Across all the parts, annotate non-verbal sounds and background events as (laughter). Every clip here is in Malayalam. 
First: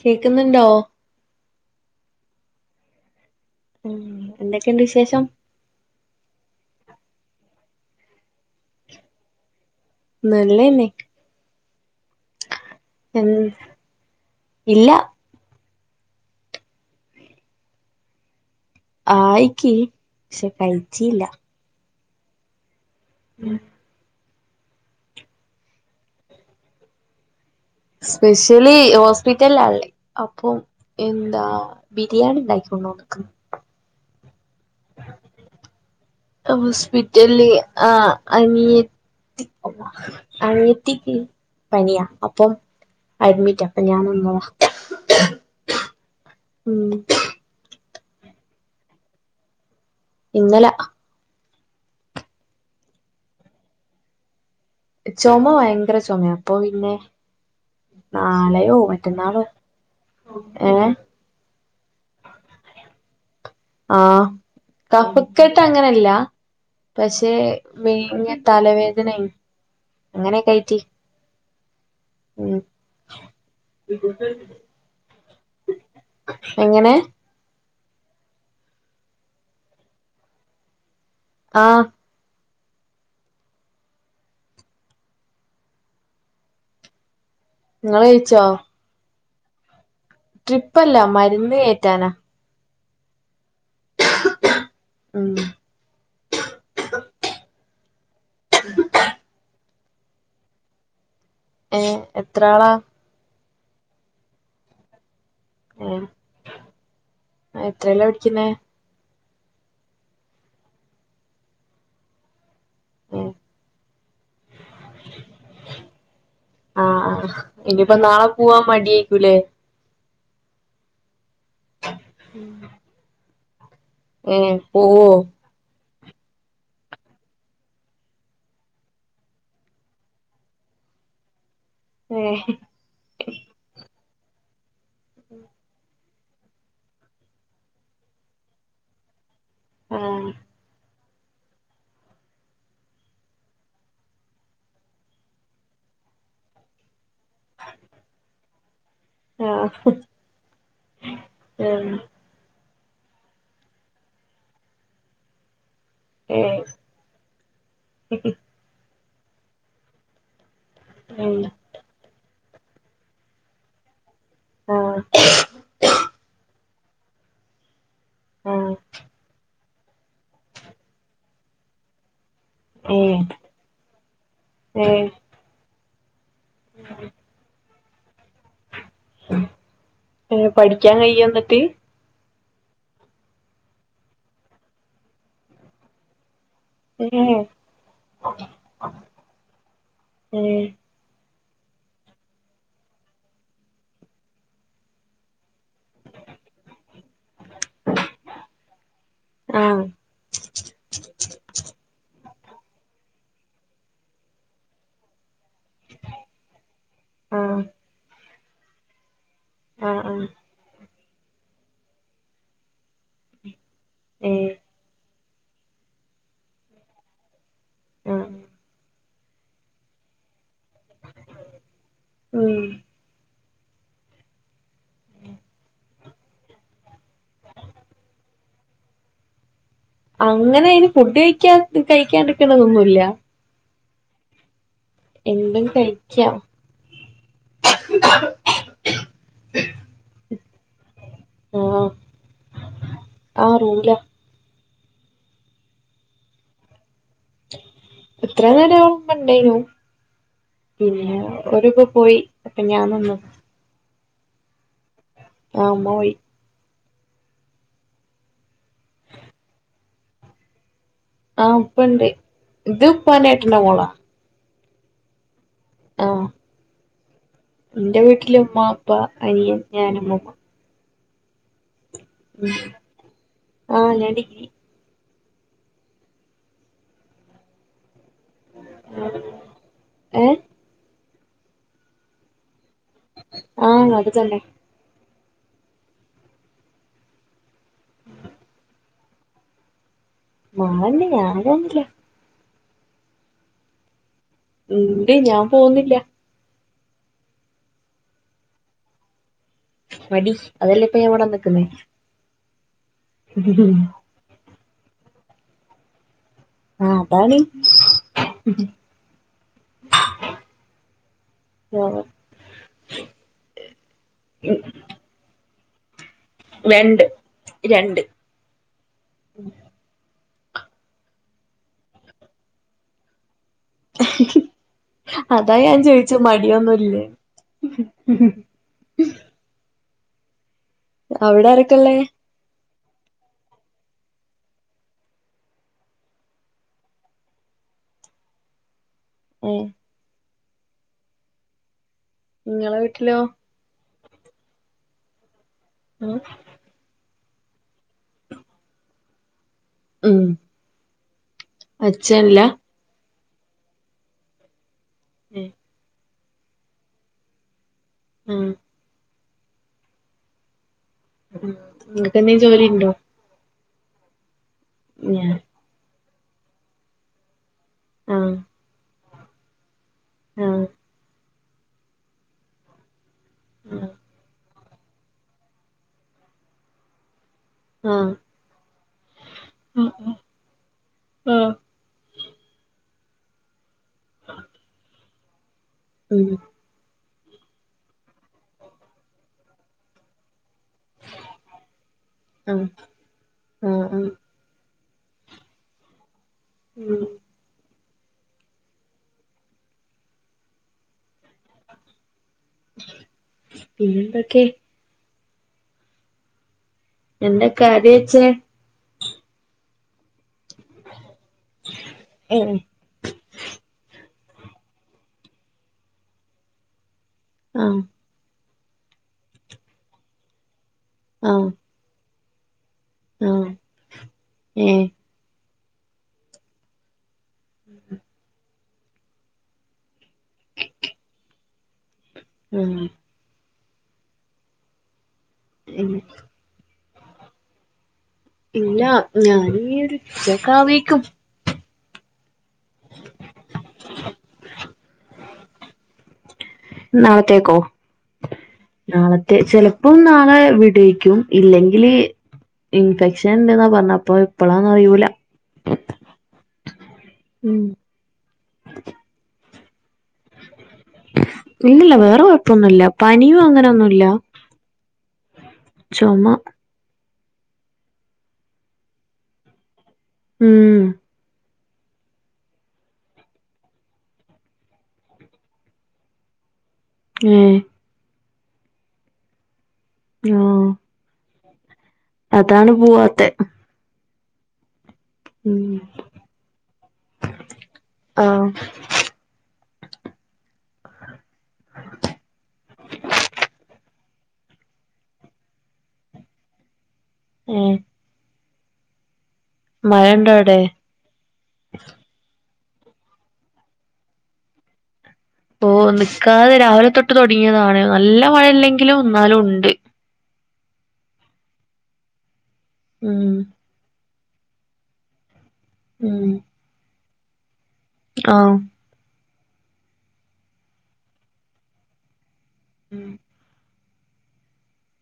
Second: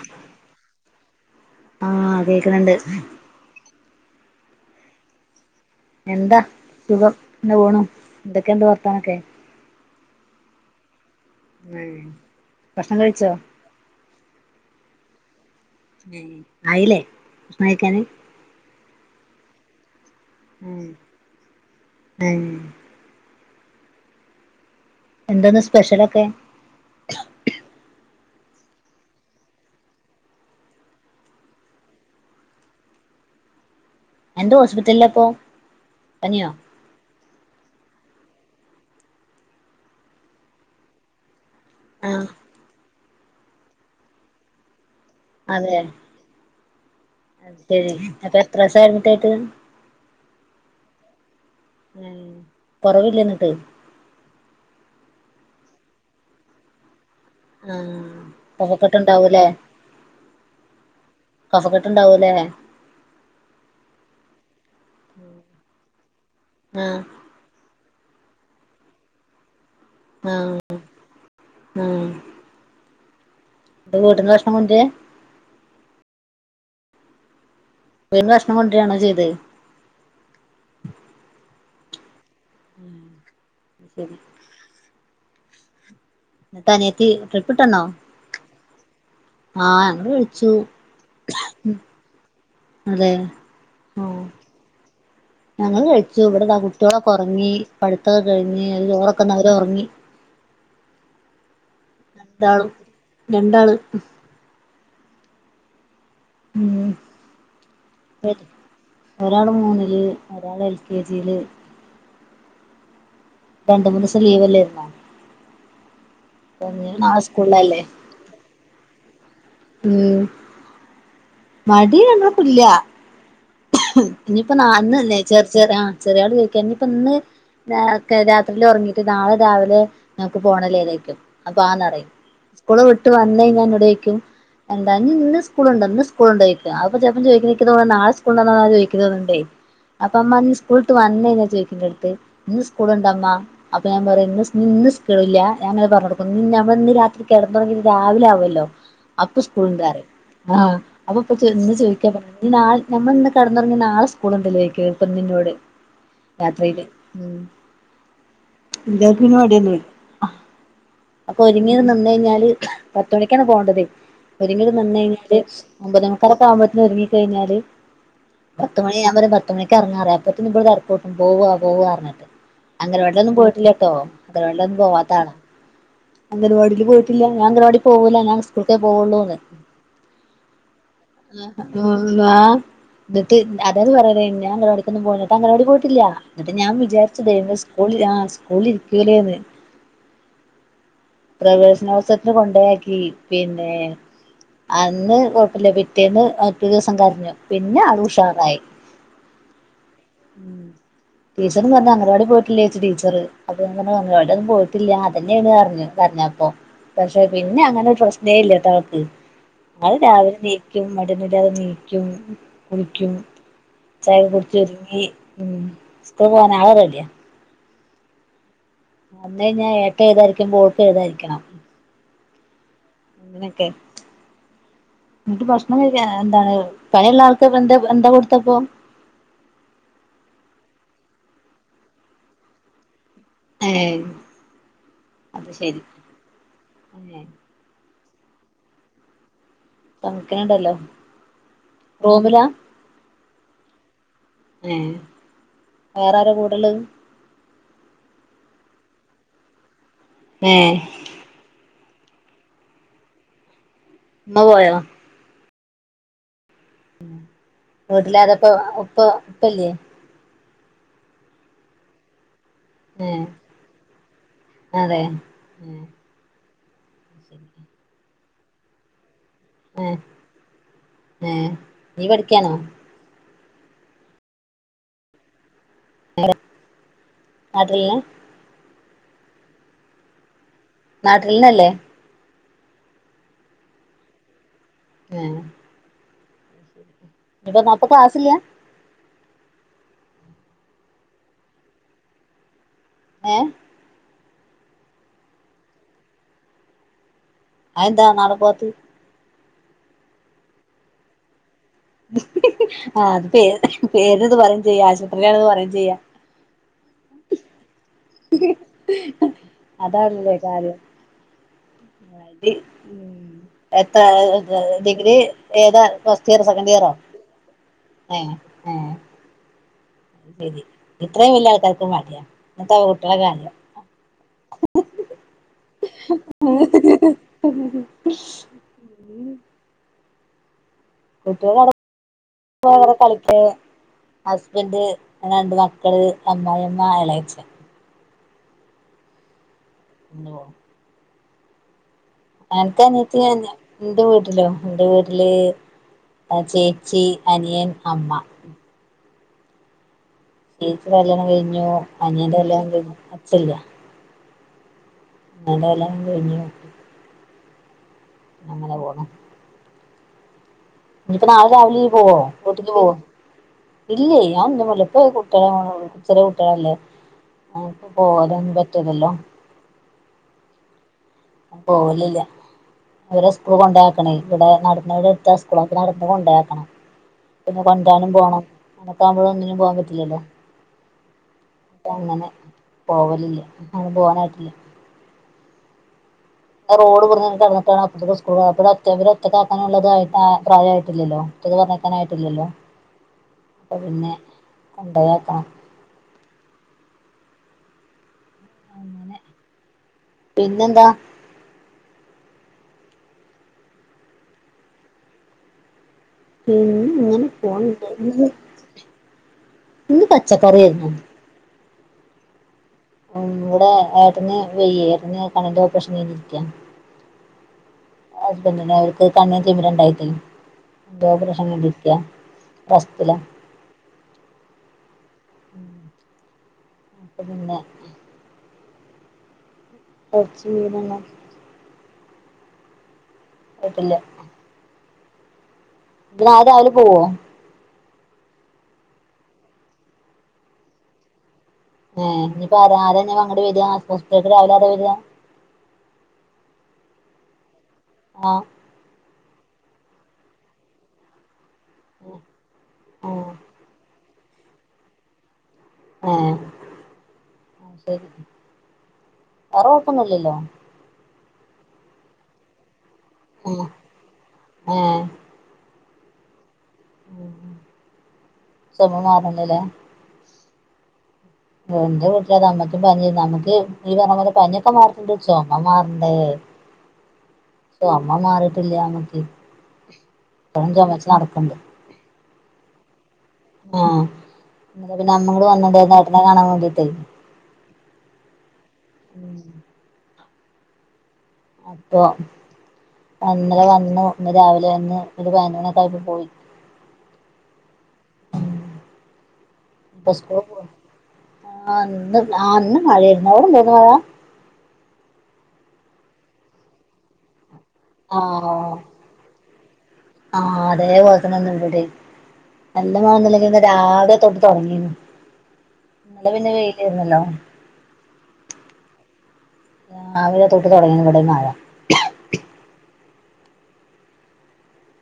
കേക്കുന്നുണ്ടോ? (unintelligible) ഉം എന്തൊക്കെയുണ്ട് വിശേഷം? എന്താ സുഖം ഇങ്ങനെ പോണ് എന്തൊക്കെ ഉണ്ട് വർത്താനൊക്കെ? നല്ലെന്നെ ഉം ഭക്ഷണം കഴിച്ചോ? ഇല്ല ഉം ആയില്ലേ ഭക്ഷണം കഴിക്കാൻ..? ആയിക്ക് പക്ഷെ കഴിച്ചില്ല.. ഏഹ് ഉം എന്തന്ന് സ്പെഷ്യലൊക്കെ? സ്പെഷ്യല് ഹോസ്പിറ്റലാള്ളെ അപ്പം എന്താ ബിരിയാണി ഉണ്ടാക്കൊണ്ടോന്നു. ആ എന്തോ ഹോസ്പിറ്റലിലപ്പോ പനിയോ? ച ആ അനിയത്തി അനിയത്തിക്ക് പനിയാ ആഹ് അപ്പം അഡ്മിറ്റ് അപ്പൊ ഞാന് വന്നതാ. അതെ ഉം അത് ശരി അപ്പൊ എത്ര ദിവസായി അഡ്മിറ്റായിട്ട്? ഇന്നലെ ഉ കൊറവില്ലേ ന്നിട്ട്? ചുമ ഭയങ്കര ചുമ അപ്പൊ പിന്നെ ആഹ് നളെയോ മറ്റന്നാളോ കഫക്കെട്ടുണ്ടാവൂലേ ഏഹ് കഫക്കെട്ട് ണ്ടാവൂല്ലേ? ആഹ കഫക്കെട്ട് അങ്ങനെല്ല ആഹ് പക്ഷെ വേങ്ങ തലവേദനെ അങ്ങനെയക്കെയിറ്റ് ഉം എഹ് വീട്ട്ന്ന് ഭഷണം കൊണ്ട് രാ എങ്ങനെ വീട്ട് ന്ന് ഭക്ഷണം കൊണ്ടരാണോ ചെയ്തത്.. ആഹ ഉം ന്നിട്ട് അനിയത്തി നിങ്ങൾ കയിച്ചോ ആഹ ഞങ്ങൾ കഴിച്ചു മരുന്ന് കേറ്റാനാ അതെ ഉം ഞങ്ങള് കഴ പക്ഷ ഇവിടുത്തെ ആ കുട്ടികളൊക്കെ ഉറങ്ങി പഠത്തക്കെ കഴിഞ്ഞ് അ ചോറൊക്കെുന്ന അവര ഉറങ്ങി ഏ എത്ര രണ്ടാളും ആളാ രണ്ടാള് ഉം ആ എത്രല്ലോ പഠിക്കുന്നേ ഒരാള് മൂന്നില് ഒരാള് എൽ കെ ജിയില് ഓ രണ്ട മൂന്ന് ദിവസം ലീവ്ല്ലേരുന്ന ആഹ ആ് സ്കൂളിലല്ലേ ഇനിപ്പൊ നാ പോവാൻ മടിയ ഉ മടി ങ്ങപ്പല്ല ഇനിയിപ്പ ഏഹ് പോവോ നന്ന്ന്നെ ചെറ ചെറിയ ആ ചെറിയ ആള് ചോദിക്ക ഇനിയിപ്പ ഇന്ന് രാത്രിയി ഉറങ്ങിയിട്ട് നാളെ രാവിലെ നമക്ക് പോണലേ ഏതേക്കും അപ്പ ആന്നറയും ഏഹ് സ്കൂള് വിട്ട് വന്ന ഞാൻ ഇവിടെ വക്കും എന്താ ഇന്ന് സ്കൂളുണ്ട് ഇന്ന് സ്കൂളുണ്ടോിക്ക അപ്പൊ ചപ്പം ചോദിക്ക നാെ സ്കൂളുണ്ട ചോിക്കുന്നത്ണ്ടേ ആഹ് അപ്പംമ്മ സ്കൂൾ വന്നാ ചോദിക്ക അടുത്ത് ഇന്ന് സ്കൂൾുണ്ടമ്മ അപ്പൊ ഞാൻ പറന്ന് സ്കൂള ഞ പറഞ്ഞ കൊടുക്കും നമ്മള ഇന്ന് രാത്രി കിടന്ന തുറങ്ങി രാവിലെ ആുമല്ലോ അപ്പൊ സ്കൂളിറ ആഹ് അപ്പൊപ്പന്ന് ആഹ് ചോദിക്കാ പറാ നമ്മള ഇന്ന് കടന്നുറങ്ങുന്ന നാളെ സ്കൂളുണ്ടല്ലോക്ക്പ്പന്നിറോട് ഏഹ് രാത്രയില് ഉ ഇതന്പടല്ലേ ഉം അപ്പൊ ഒരുങ്ങി നിന്ന കഴിഞ്ഞാല് പത്തുമണിക്കാണ് പോവേ ണ്ടത് ഒരുങ്ങും നന്ന ആഹ് കഴിഞ്ഞാല് അമ്പല നക്കാരൊക്കെ ആവുമ്പോത്തനും ഒരുങ്ങിക്ക കഴിഞ്ഞാല് ആഹ് പത്ത്മണിയാകുപോം പത്തുമണിക്ക് ഇറങ്ങാറ അപ്പത്ത ഇടെ തറക്കൂട്ടും പോകാ പോക പറഞ്ഞിട്ട് അങ്കണവാടീൽ ഏഹ് ലൊന്നും പോയിട്ടില്ല കേട്ടോ അങ്ങന വെന്നും ഏഹ് പോവാത്താളാണ് അംഗൻവാടിയിൽ പോയിട്ടില്ല ഞാൻ അംഗവാടി പോകില്ല ഞാൻ സ്കൂളക്കെ പോവുള്ളൂേ ഏഹ് പഠിക്കാൻ കഴിയോ എന്നിട്ട് ന്ന് എന്നിതായത് പറയന്ന അംഗൻവാടിക്കൊന്നും പോന്നിട്ട് അംഗണവാടി പോയിട്ടില്ല എന്നിട്ട് ഞാൻ ഏഹ് വിചാരിച്ചത് സ്കൂളിൽ ആ സ്കൂളിൽ ഇരികുലേന്ന് ഏഹ് പ്രവേശനാവസ്ഥത്തിന് കൊണ്ടയാക്കി പിന്നെ അന്ന് കുഴപ്പില്ല പിറ്റേന്ന് മറ്റു ദിവസം കരഞ്ഞു പിന്നെ അൾ ഉഷാറായി ആഹ് ഉ ടീചറും പറഞ്ഞു അംഗനവാടി പോയിട്ട് ലെ ചോദിച്ചു ടീച്ചർ അതു അവിടെന്നും പോയിട്ടില്ല അതല്ലെ പറഞ്ഞു കരഞ്ഞപ്പൊ പക്ഷെ പിന്നെ ആഹ് അങ്ങനെ പ്രശ്നേ ഇല്ലേട്ടവൾക്ക് ഞങ്ങൾ ആഹ് ആഹ് രാവിലെ നീക്കും മടുന്നില്ലാതെ നീക്കും കുളിക്കും ചായ ഏഹ് കുടിച്ചുരുങ്ങി ഉ സ്ക്കുൾ പോവാൻ ആള് റെഡിയാ ആഹ വന്നേഴഞ്ഞഞാ എനിക്ക് എഴുതാരിക്കുമ്പോ ഓൾക്ക് എഴുതാഇരിക്കണം ഉം അങ്ങനൊക്കെ എന്നിട്ട് പ്രശ്ണം എന്താണ് പഴയള്ള ആൾക്ക്ന്താ എന്താ കൊടുത്തപ്പോ അങ്ങനെ അതിന് ഫുഡ് കഴിക്കാ കഴിക്കാിരിക്കണതൊന്നുംല്ല ഏഹ എന്തും കഴിക്കാം ഏ സംക്കനണ്ടല്ലോ ആഹ് റോമിലാ ആഹ് റൂമിലാ ഏ വേറൊരോ കൂടുല്ലതെ എത്ര നേര ഇപ്പൊ ഉണ്ടേനു ഏ പിന്നെ ഒരു പോയി അപ്പൊ ഞാൻ വന്നു ഇമ്മ പോയോ ആ ഉമ്മ പോയി വീട്ടിലാരാപ്പ ഉപ്പ ഉപ്പല്ലേ ആഹ് ഉപ്പണ്ട് ഇത് ഏ ഉപ്പാന്റെ ഏട്ടന്റെ മോളാ അതെ എന്റെ വീട്ടില് ഉമ്മ ഉപ്പ അനിയും ഏ ഞാനും മ്മമ്മ ഏ നീ പഠിക്കാണോ ആഹ് ഞൻ ഡിഗ്രി വെറെ ആരാള്ളെ ഏ നാട്ടിൽന്നല്ലേ ആഹ് അത് തന്നെ ആഹ് ഇപ്പൊ നപ്പൊക്ക ക്ലാസില്ല മാളണ്ട് ഞനൊന്നില്ല ഏ ണ്ട് ഞാൻ പോകുന്നില്ല അതെന്താ നാളെ പോകാത്തെ മടി അതല്ലെ ഇപ്പൊ ഞാൻ ഇവിടെ വന്ന് നിക്ക്ണെ ആ അതെ പേര്ന് ഇത് പറയും ചെയ്യാ ആശുപത്രിയിലണ്ന്ന് പറയും ചെയ്യാ അതാണ് അതാണല്ലേ കാര്യം എത്ര ഡിഗ്രി ഏതാ സെക്കൻഡ് ഇയറോ രണ്ട് രണ്ട് ആ ശരി ഇത്രയും വലിയ ആൾക്കാർക്ക് മടിയാ ന്നട്ടാപം കുട്ടികളെ കാര്യം അതാ ഞാൻ ചോയിച്ചെ മടിയൊന്നുല്ലേ അവിടെ കുട്ടികൾ നടക്കുമ്പോ ആരൊക്കെള്ളെ (inaudible) കളിക്ക ഹസ്ബന്റ് രണ്ട് മക്കള് അമ്മായിമ്മ എളേച്ചൻ ഉം ഓ നിങ്ങളെ അനക്ക് വീട്ടിലോ അനത്തി ന്റെ വീട്ടിലോ എന്റെ വീട്ടില് ആ ചേച്ചി അനിയൻ അമ്മ ഉം ചേചീടെ കല്ല്യാണം കഴിഞ്ഞു അനിയന്റെ അച്ഛനില്ല കല്ല്യാണം കഴിഞ്ഞു അച്ഛൻല്ല ഏ (inaudible) എല്ലാം കഴിഞ്ഞു ആ അങ്ങനെ പോണു ഇനിപ്പോ നാളെ രാവിലെ പോവോ നിങ്ങക്ക് എന്തേ ജോലി വീട്ടിക്ക് പോവോ ഉണ്ടോ ഇല്ലേ ഞാൻ നിമ്മള ഇപ്പ ഞാൻ കുട്ടികളെ ചെറിയ കുട്ടികള അല്ലേ ആൻക്ക് പോരാനൊന്നും പറ്റൂലല്ലോ ആഹ് പോവലില്ല അവരെ സ്കൂള് കൊണ്ടാക്കണേ ഇവിടെ നട എന്നട്ടുത്ത സ്കൂള് അപ്പം നട്ന്ന് കൊണ്ടോയാക്കണം പിന്നെ ആ കൊണ്ടോരാനും പോണം അനത്താകുമ്പോഴ ഒന്നിനും പോകാൻ പറ്റില്ലല്ലോ ആ അപ്പങ്ങനെ പോവലില്ലേ അങ്ങനെ പോവാനായിട്ടില്ല ഉം റോഡ് ബട്ന്ന് കടന്നിട്ടാണ് (unintelligible) സ്കൂള് അ ഒറ്റക്ക ആക്കാനുള്ളത് പ്രായയിട്ടില്ലല്ലോ ഒറ്റക്ക് പറഞ്ഞേക്കാനായിട്ടില്ലല്ലോ ആ ആ അപ്പൊ ആ പിന്നെ കൊണ്ടയാക്കണം ഉം അങ്ങനെ പിന്നെന്താ പിന്നെന്തൊക്കെ പിന്നെ ഇങ്ങനെ എന്തെ കറി വച്ചേ പോണ്ട് ഇന്ന് പച്ചക്കറിയായിരുന്നു ഉം ഉ ഇവിടെ ഏട്ടന്ന് വ്യയ്യ ഏട്ടന് കണ്ണിന്റെ ഓപ്പറേഷൻ കൈഞ്ഞിരിക്ക ആഹ ഹബറി അവർക്ക് കണ്ണും ചിമ്മരണ്ടായി എന്തോ ആ ഓപ്പറേഷൻ കൈഞ്ഞിരിക്ക റെസ്റ്റില അ ആ ഏ പിന്നെ കുറച്ചി മീനങ്ങ ആമ് വിട്ടില്ല ആ ഇഞ് നാളെ രാവിലെ പോവ ഇല്ല ഞാനീ രുച്ചക്ക ആവേക്കും ഹ് ഇനിപ്പ അ ആതഞാ അങ്ങട്ട വരക ഹോസ്പിറ്റലേക്ക് രാവിലെ ആര വര നത്തേക്കോ ആഹ നാളത്തെ ചിലപ്പോം നാളെ വിടേക്കും ഇല്ലെങ്കില് ആഹ് ഇൻഫെക്ഷൻണ്ടെന്നാ പറഞ്ഞ അപ്പൊ ഇപ്പളാന്നന്ന് അറില ആഹ ശരി വറെ കൊഴപ്പൊന്നല്ലല്ലോ ഇല്ലല്ല വേറെ കൊഴപ്പൊന്നുല്ല പനിയും ഏഹ് അങ്ങനെന്നുല്ല ഏഹ് ചുമ ചുമ മാറന്നല്ലേ ഉം എന്റെ വീട്ടില അത് അമ്മയ്ക്കും പനി അമ്മക്ക് ഈ പറഞ്ഞ പോലെ പനിയൊക്കെ മാറീട്ട്ണ്ട് ചൊമ മാറണ്ടേ (inaudible) ഏ ചൊമ മാറിട്ടില്ലമ്മക്ക് ആഹ് ഇപ്പഴും ചുമച്ച നടക്കണ്ട് അതാണ് പൂവാത്തെ ആഹ പിന്നെ അമ്മ കൂടി ഉം വന്ന്ണ്ട് ഏട്ടനെ കാണാൻ വേണ്ടീട്ട് ആഹ (inaudible) അപ്പൊ പിന്ന് രാവിലെ ഒന്ന് ഒരു പതിനതിനണി ക്കായപ്പോ പോയി ആഹ ഇസ്കൂള് പോ അവിടെ ആഹ ഇന്ന ആ ഇന്ന് മഴയാരുന്നു അവിടെ ഇണ്ടാർന്നോ മഴ ഓ നിക്കാതെ രാവിലെ തൊട്ട് തുടങ്ങിയതാണ് നല്ല മഴയില്ലെങ്കിലും എന്നാലും ഉണ്ട് ആഹ അതേ പോലത്തന്നെ ഇവിടേം എന്റെ ഉം മകനിന്നലെ രാവിലെ തൊ തുടങ്ങിന്ന് നിടെ പിന്നെ വെയിലുന്നല്ലോ ആഹ രാവിലെ തൊട്ട് തൊടങ്ങി ഇവിടെ മഴ ഉം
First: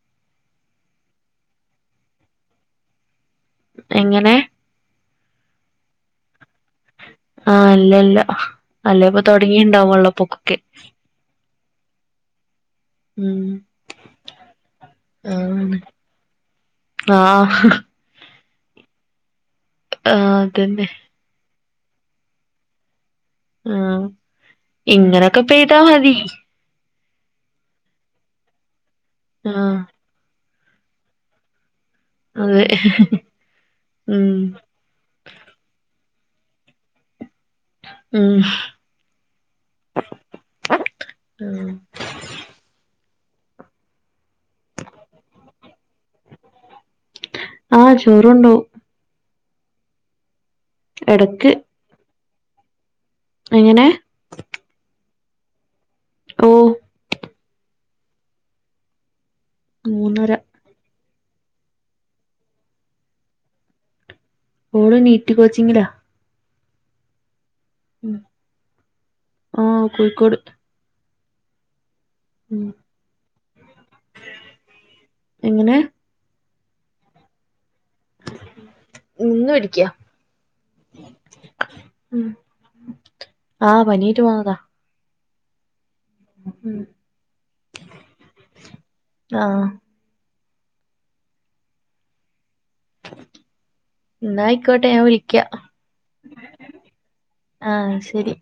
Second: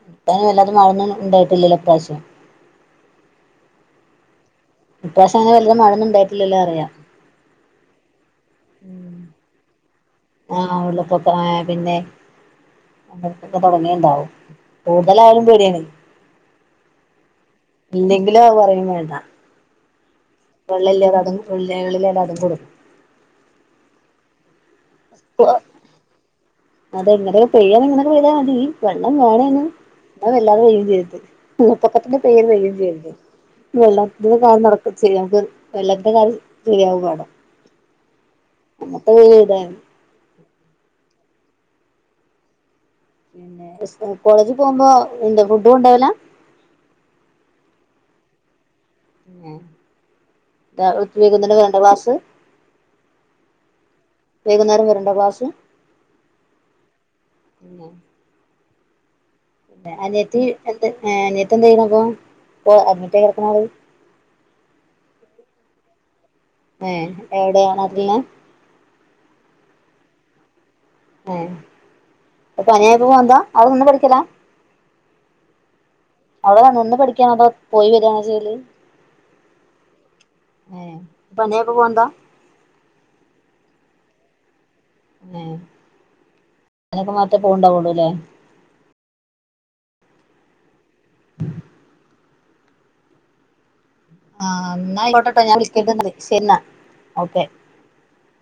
(unintelligible) ട്ടാനും വല്ലാതെ മഴൊന്നും ഉണ്ടായിട്ടില്ലല്ലോ ഇ പ്രാവശ്യം എങ്ങനെ ഇപ്രാവശ്യം അങ്ങനെ വല്യ മഴന്നുണ്ടായിട്ടില്ലല്ലോ പറയ്യാ അല്ലെപ്പൊ തുടങ്ങിണ്ടാവള്ളൂ ആഹ ഉള്ളപ്പൊക്ക പിന്നെ ഉം അക്കൊക്കെ തുടങ്ങിണ്ടാവും കൂടുതലായാലും പേടിയാണ് ആഹ ഹ് ഹ് (unintelligible) പറയും വേണ്ട ആ അതന്നെ ഉള്ളകളിൽ എല്ലതും കൊടുക്കും ആ ഇങ്ങനൊക്കെ പെയ്ത മതി അതെ എങ്ങനെയൊക്കെ പെയ്യാൻ ഇങ്ങനെ യ്താ മതി വെള്ളം വേണേനും ആഹ് (unintelligible) ചെയ്ത് പൊക്കത്തിന്റെ പേര് അതെ വയും ചെയ്യണ്ട് ഉം വെള്ളത്തിന്റെ (unintelligible) ചെയ നമുക്ക് വെള്ള ഉം (unintelligible) അങ്ങത്തെ വീട ഉം പിന്നെ (unintelligible) കോളേജിൽ പോകുമ്പോ എന്താ ഫുഡും കൊണ്ടോവാല ആഹ് ചോറുണ്ടോവും (unintelligible) വേണ്ട എടക്ക് ക്ലാസ്സ്‌ എങ്ങനെ വൈകുന്നേരം വരണ്ടക്ലാസ് ഓ പിന്നെ മൂന്നര അനിയത്തി എന്താ ഏ അനിയത്തിന്താ ചെയ്യണപ്പോ അഡ്മിറ്റായി കിടക്കണാള് ഓള് നീറ്റ് കോച്ചിങ്ങിലാ ഏ എവിടെയാ നാട്ടിലെന്നെ ആഹ കോഴിക്കോട് ആഹ അപ്പൊ ഉം പനിയായിപ്പോ പോന്നതാ അവിടെ നിന്ന് പഠിക്കല എങ്ങനെ അവള നിന്ന് പഠിക്കാനോ അതോ പോയി വരിയാണോ ചെയ്യല് നിന്ന് പഠിക്കാ ഹ് പനിയായപ്പോ പോന്നതാ ആഹ പനീറ്റ് പോന്നതാ എ ഉം അയ്നൊക്കെ മാത്രേ പോവ്ണ്ടാവൊള്ളൂല്ലേ...... ആഹ.... എന്നാ ആഹ് ആയിക്കോട്ടെ എന്ന ഐ കോട്ടെട്ടോ ഞാൻ വിളിക്കണ്ട് ന്നാല് ശെരിന്ന. ആഹ ശെരി